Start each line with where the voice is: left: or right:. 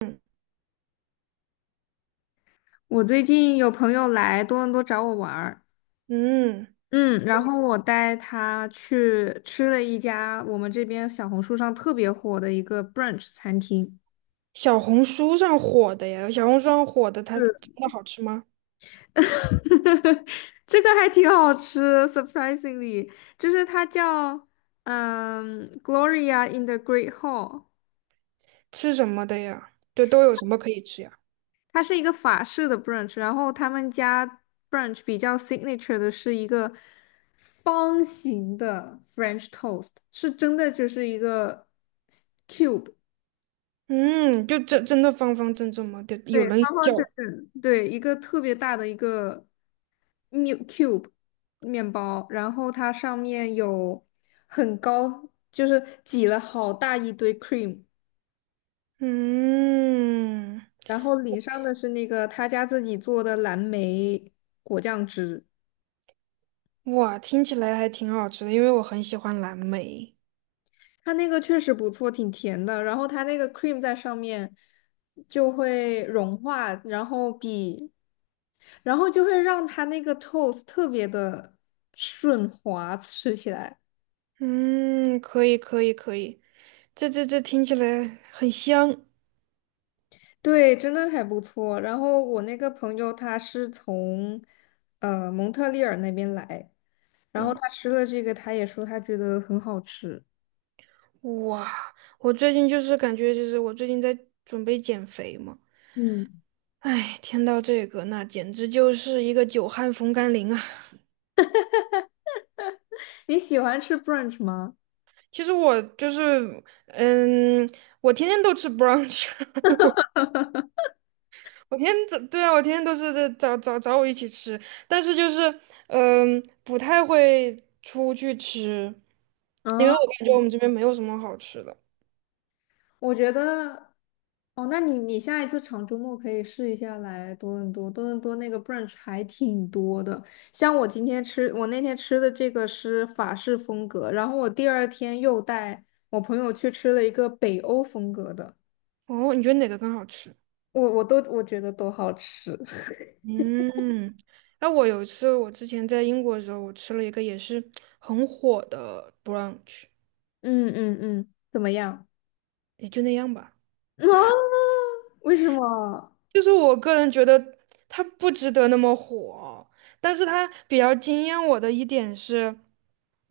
right: 嗯，
left: 我最近有朋友来多伦多找我玩儿，
right: 嗯
left: 嗯，然后我带他去吃了一家我们这边小红书上特别火的一个 brunch 餐厅。
right: 小红书上火的呀，小红书上火的，它真
left: 嗯，
right: 的好吃吗？
left: 这个还挺好吃，surprisingly。就是它叫Gloria in the Great Hall。
right: 吃什么的呀？对，都有什么可以吃呀？
left: 它是一个法式的 brunch，然后他们家 brunch 比较 signature 的是一个方形的 French toast，是真的就是一个。
right: 嗯，就真真的方方正正吗？对，有
left: 对，
right: 人
left: 方
right: 叫。
left: 方正正，对，一个特别大的一个 m i 面 cube 面包，然后它上面有很高，就是挤了好大一堆 cream，
right: 嗯，
left: 然后淋上的是那个他家自己做的蓝莓果酱汁。
right: 哇，听起来还挺好吃的，因为我很喜欢蓝莓。
left: 它那个确实不错，挺甜的，然后它那个 cream 在上面就会融化，然后比，然后就会让它那个 toast 特别的顺滑，吃起来。
right: 嗯，可以，可以，可以，这听起来很香。
left: 对，真的还不错。然后我那个朋友他是从蒙特利尔那边来，然后
right: 嗯，
left: 他吃了这个，他也说他觉得很好吃。
right: 哇，我最近就是感觉我最近在准备减肥嘛。
left: 嗯，
right: 哎，听到这个，那简直就是一个久旱逢甘霖啊！
left: 你喜欢吃 brunch 吗？
right: 其实我就是，嗯，我天天都吃 brunch，我天天早，对啊，我天天都是这找我一起吃，但是就是，嗯，不太会出去吃，因为我
left: 啊，
right: 感觉我们这边没有什么好吃的。
left: 我觉得，哦，那你下一次长周末可以试一下来多伦多。多伦多那个 brunch 还挺多的。像我今天吃，我那天吃的这个是法式风格，然后我第二天又带我朋友去吃了一个北欧风格的。
right: 哦，你觉得哪个更好吃？
left: 我觉得都好吃。
right: 嗯，那我有一次，我之前在英国的时候，我吃了一个也是很火的 brunch，
left: 嗯嗯嗯，怎么样？
right: 也就那样吧。
left: 啊，为什么？
right: 就是我个人觉得它不值得那么火，但是它比较惊艳我的一点是，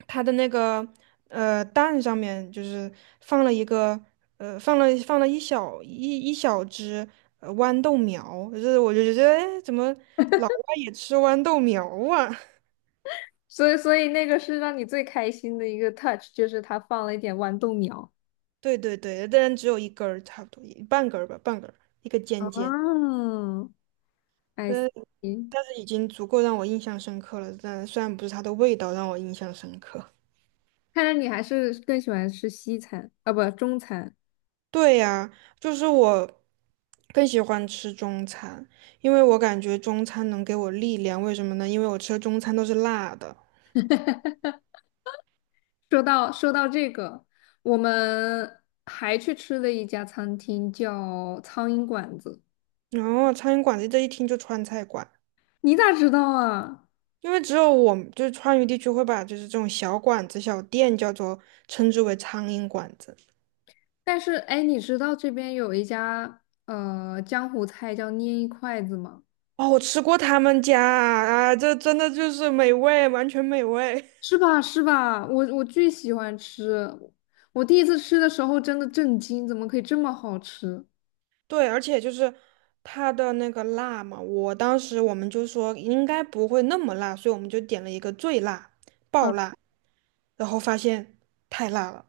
right: 它的那个蛋上面就是放了一个放了一小只豌豆苗，就是我就觉得哎怎么也吃豌豆苗啊？
left: 所以那个是让你最开心的一个 touch，就是它放了一点豌豆苗。
right: 对对对，但只有一根儿差不多，一半根儿吧，半根儿，一个尖尖，
left: 哦，I
right: 呃，
left: see。
right: 但是已经足够让我印象深刻了。但虽然不是它的味道让我印象深刻。
left: 看来你还是更喜欢吃西餐啊，不，中餐。
right: 对呀，就是我更喜欢吃中餐，因为我感觉中餐能给我力量。为什么呢？因为我吃的中餐都是辣的，
left: 说到这个，我们还去吃了一家餐厅，叫苍蝇馆子。
right: 然后苍蝇馆子这一听就川菜馆，
left: 你咋知道啊？
right: 因为只有我们就是川渝地区会把就是这种小馆子、小店称之为苍蝇馆子。
left: 但是，哎，你知道这边有一家江湖菜叫捏一筷子吗？
right: 哦，我吃过他们家啊，啊这真的就是美味，完全美味。
left: 是吧？是吧？我巨喜欢吃。我第一次吃的时候真的震惊，怎么可以这么好吃
right: 对，而且就是它的那个辣嘛，我当时我们就说应该不会那么辣，所以我们就点了一个最辣，
left: 啊
right: 爆辣，然后发现太辣了，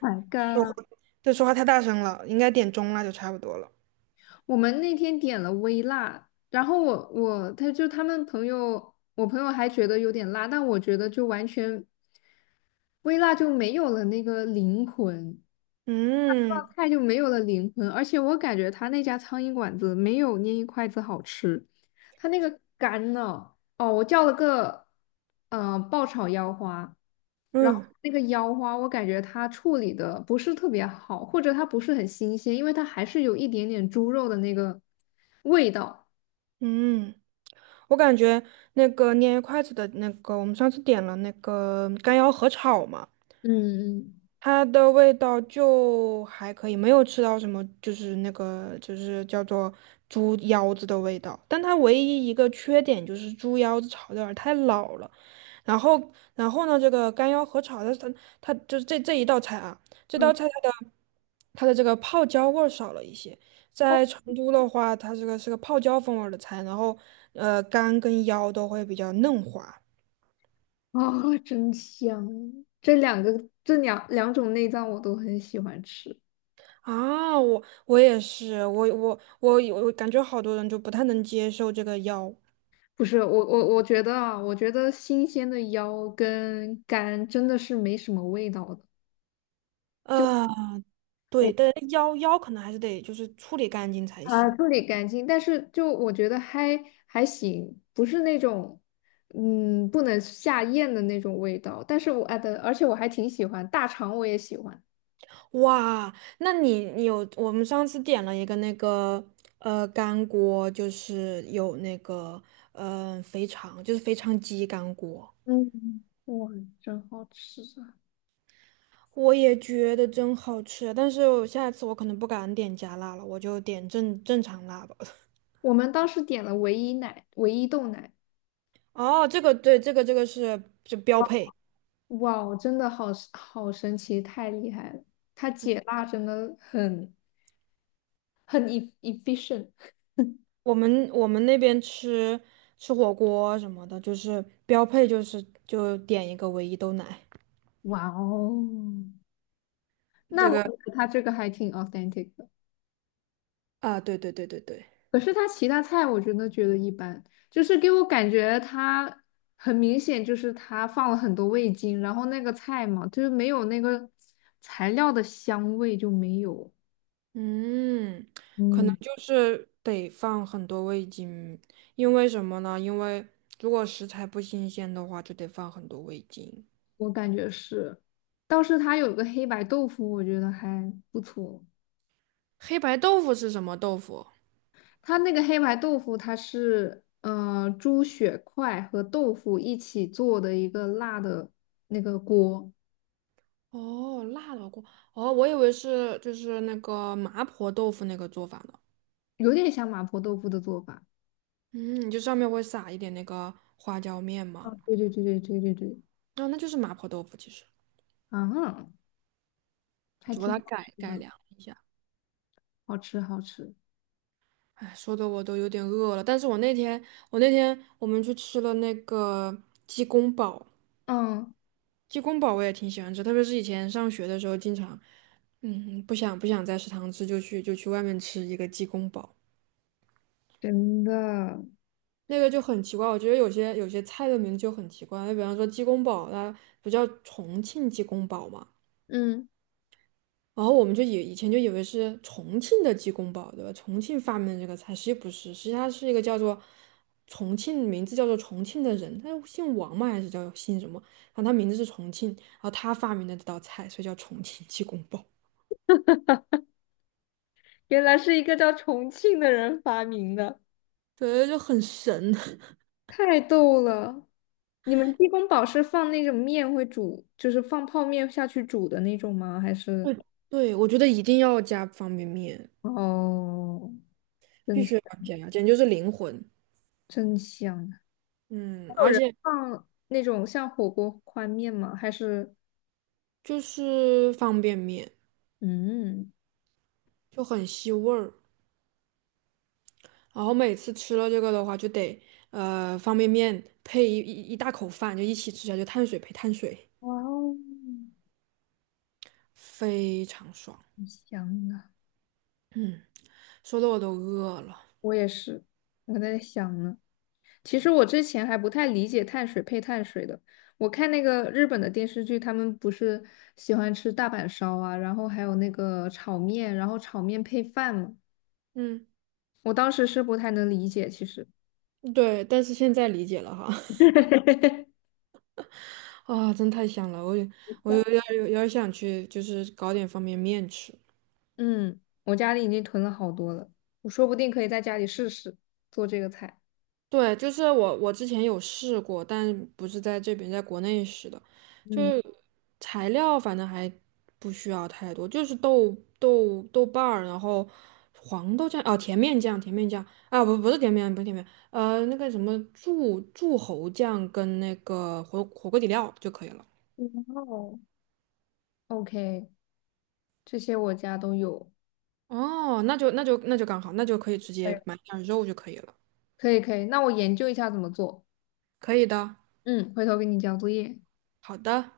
left: ！My
right: 说话，
left: God！
right: 对，说话太大声了，应该点中辣就差不多了。
left: 我们那天点了微辣，然后我我他就他们朋友，我朋友还觉得有点辣，但我觉得就完全微辣就没有了那个灵魂。
right: 嗯
left: 菜就没有了灵魂，而且我感觉他那家苍蝇馆子没有捏一筷子好吃。他那个干呢，哦，我叫了个爆炒腰花。
right: 嗯
left: 那个腰花我感觉它处理的不是特别好，或者它不是很新鲜，因为它还是有一点点猪肉的那个味道。
right: 嗯，我感觉那个捏筷子的那个，我们上次点了那个干腰合炒嘛。
left: 嗯
right: 它的味道就还可以，没有吃到什么，就是叫做猪腰子的味道。但它唯一一个缺点就是猪腰子炒的有点儿太老了。然后，然后呢，这个干腰合炒的，它就是一道菜啊，这
left: 嗯。嗯，
right: 道菜它的这个泡椒味儿少了一些。
left: 哦，
right: 在成都的话，它这个是个泡椒风味儿的菜，然后肝跟腰都会比较嫩滑。
left: 啊，真香！这两种内脏我都很喜欢吃。
right: 啊，我也是，我感觉好多人就不太能接受这个腰
left: 不是，我觉得啊，我觉得新鲜的腰跟肝真的是没什么味道的。
right: 啊，对，
left: 我
right: 但腰可能还是得就是处理干净才行。
left: 处理干净，但是就我觉得还行，不是那种不能下咽的那种味道。但是我啊的，而且我还挺喜欢大肠，我也喜欢。
right: 哇，那你我们上次点了一个那个干锅，就是有那个肥肠，就是肥肠鸡干锅，
left: 嗯，哇，真好吃啊！
right: 我也觉得真好吃啊，但是我下次我可能不敢点加辣了，我就点正常辣吧。
left: 我们当时点了唯一豆奶。
right: 哦，这个对，这个这个是就标配。
left: 哇，真的好神奇，太厉害了！它解辣真的很 efficient。
right: 我们那边吃火锅什么的，就是标配就是就点一个唯一豆奶。
left: 哇哦，那
right: 这
left: 我
right: 个
left: 觉得他这个还挺 authentic 的。
right: 啊，对对对对对，
left: 可是他其他菜我真的觉得一般，就是给我感觉他很明显就是他放了很多味精，然后那个菜嘛，就是没有那个材料的香味就没有。
right: 嗯，可能
left: 嗯，
right: 就是得放很多味精，因为什么呢？因为如果食材不新鲜的话，就得放很多味精。
left: 我感觉是。倒是它有个黑白豆腐，我觉得还不错。
right: 黑白豆腐是什么豆腐？
left: 它那个黑白豆腐，它是猪血块和豆腐一起做的一个辣的那个锅。
right: 哦，辣的锅。哦，我以为是就是那个麻婆豆腐那个做法呢。
left: 有点像麻婆豆腐的做法。
right: 嗯，就上面会撒一点那个花椒面
left: 啊，
right: 嘛。
left: 对对对对对对对，
right: 哦，那就是麻婆豆腐，其实
left: 啊，还
right: 只不过
left: 挺
right: 它
left: 好
right: 改
left: 吃
right: 改
left: 的，
right: 良一下。
left: 好吃好吃。
right: 哎，说的我都有点饿了。但是我那天，我那天我们去吃了那个鸡公煲，
left: 嗯，
right: 鸡公煲我也挺喜欢吃，特别是以前上学的时候，经常，嗯，不想在食堂吃，就去外面吃一个鸡公煲，
left: 真的。
right: 那个就很奇怪。我觉得有些菜的名字就很奇怪，比方说鸡公煲，它不叫重庆鸡公煲吗？
left: 嗯，
right: 然后我们就以前就以为是重庆的鸡公煲，对吧？重庆发明的这个菜，实际不是，实际它是一个叫做重庆，名字叫做重庆的人，他姓王嘛，还是叫姓什么？然后他名字是重庆，然后他发明的这道菜，所以叫重庆鸡公煲。
left: 原来是一个叫重庆的人发明的。
right: 对，就很神。
left: 太逗了！你们鸡公煲是放那种面会煮，就是放泡面下去煮的那种吗？
right: 对，对，我觉得一定要加方便面，
left: 哦，
right: 必
left: 真
right: 须
left: 香。
right: 要加，简直就是灵魂。
left: 真香啊！
right: 嗯，而且
left: 放那种像火锅宽面吗？还是
right: 就是方便面
left: 嗯，
right: 就很吸味儿。然后每次吃了这个的话，就得方便面配一大口饭，就一起吃下去，碳水配碳水，
left: 哇哦，
right: 非常爽。
left: 很香啊。
right: 嗯，说的我都饿了。
left: 我也是，我在想呢。其实我之前还不太理解碳水配碳水的。我看那个日本的电视剧，他们不是喜欢吃大阪烧啊，然后还有那个炒面，然后炒面配饭嘛。
right: 嗯，
left: 我当时是不太能理解，其实。
right: 对，但是现在理解了哈，啊，真太香了，我有我有点想去，就是搞点方便面吃。
left: 嗯，我家里已经囤了好多了，我说不定可以在家里试试做这个菜。
right: 对，就是我之前有试过，但不是在这边，在国内试的，就
left: 嗯，
right: 是材料反正还不需要太多，就是豆瓣儿，然后黄豆酱哦，甜面酱，甜面酱啊，不不是甜面酱，不是甜面，呃，那个什么柱侯酱跟那个火锅底料就可以了。
left: 然后 OK，这些我家都有。
right: 哦，那就刚好，那就可以直接
left: 哎，
right: 买点儿肉就可以了。
left: 可以可以，那我研究一下怎么做。
right: 可以的，
left: 嗯，回头给你交作业。
right: 好的。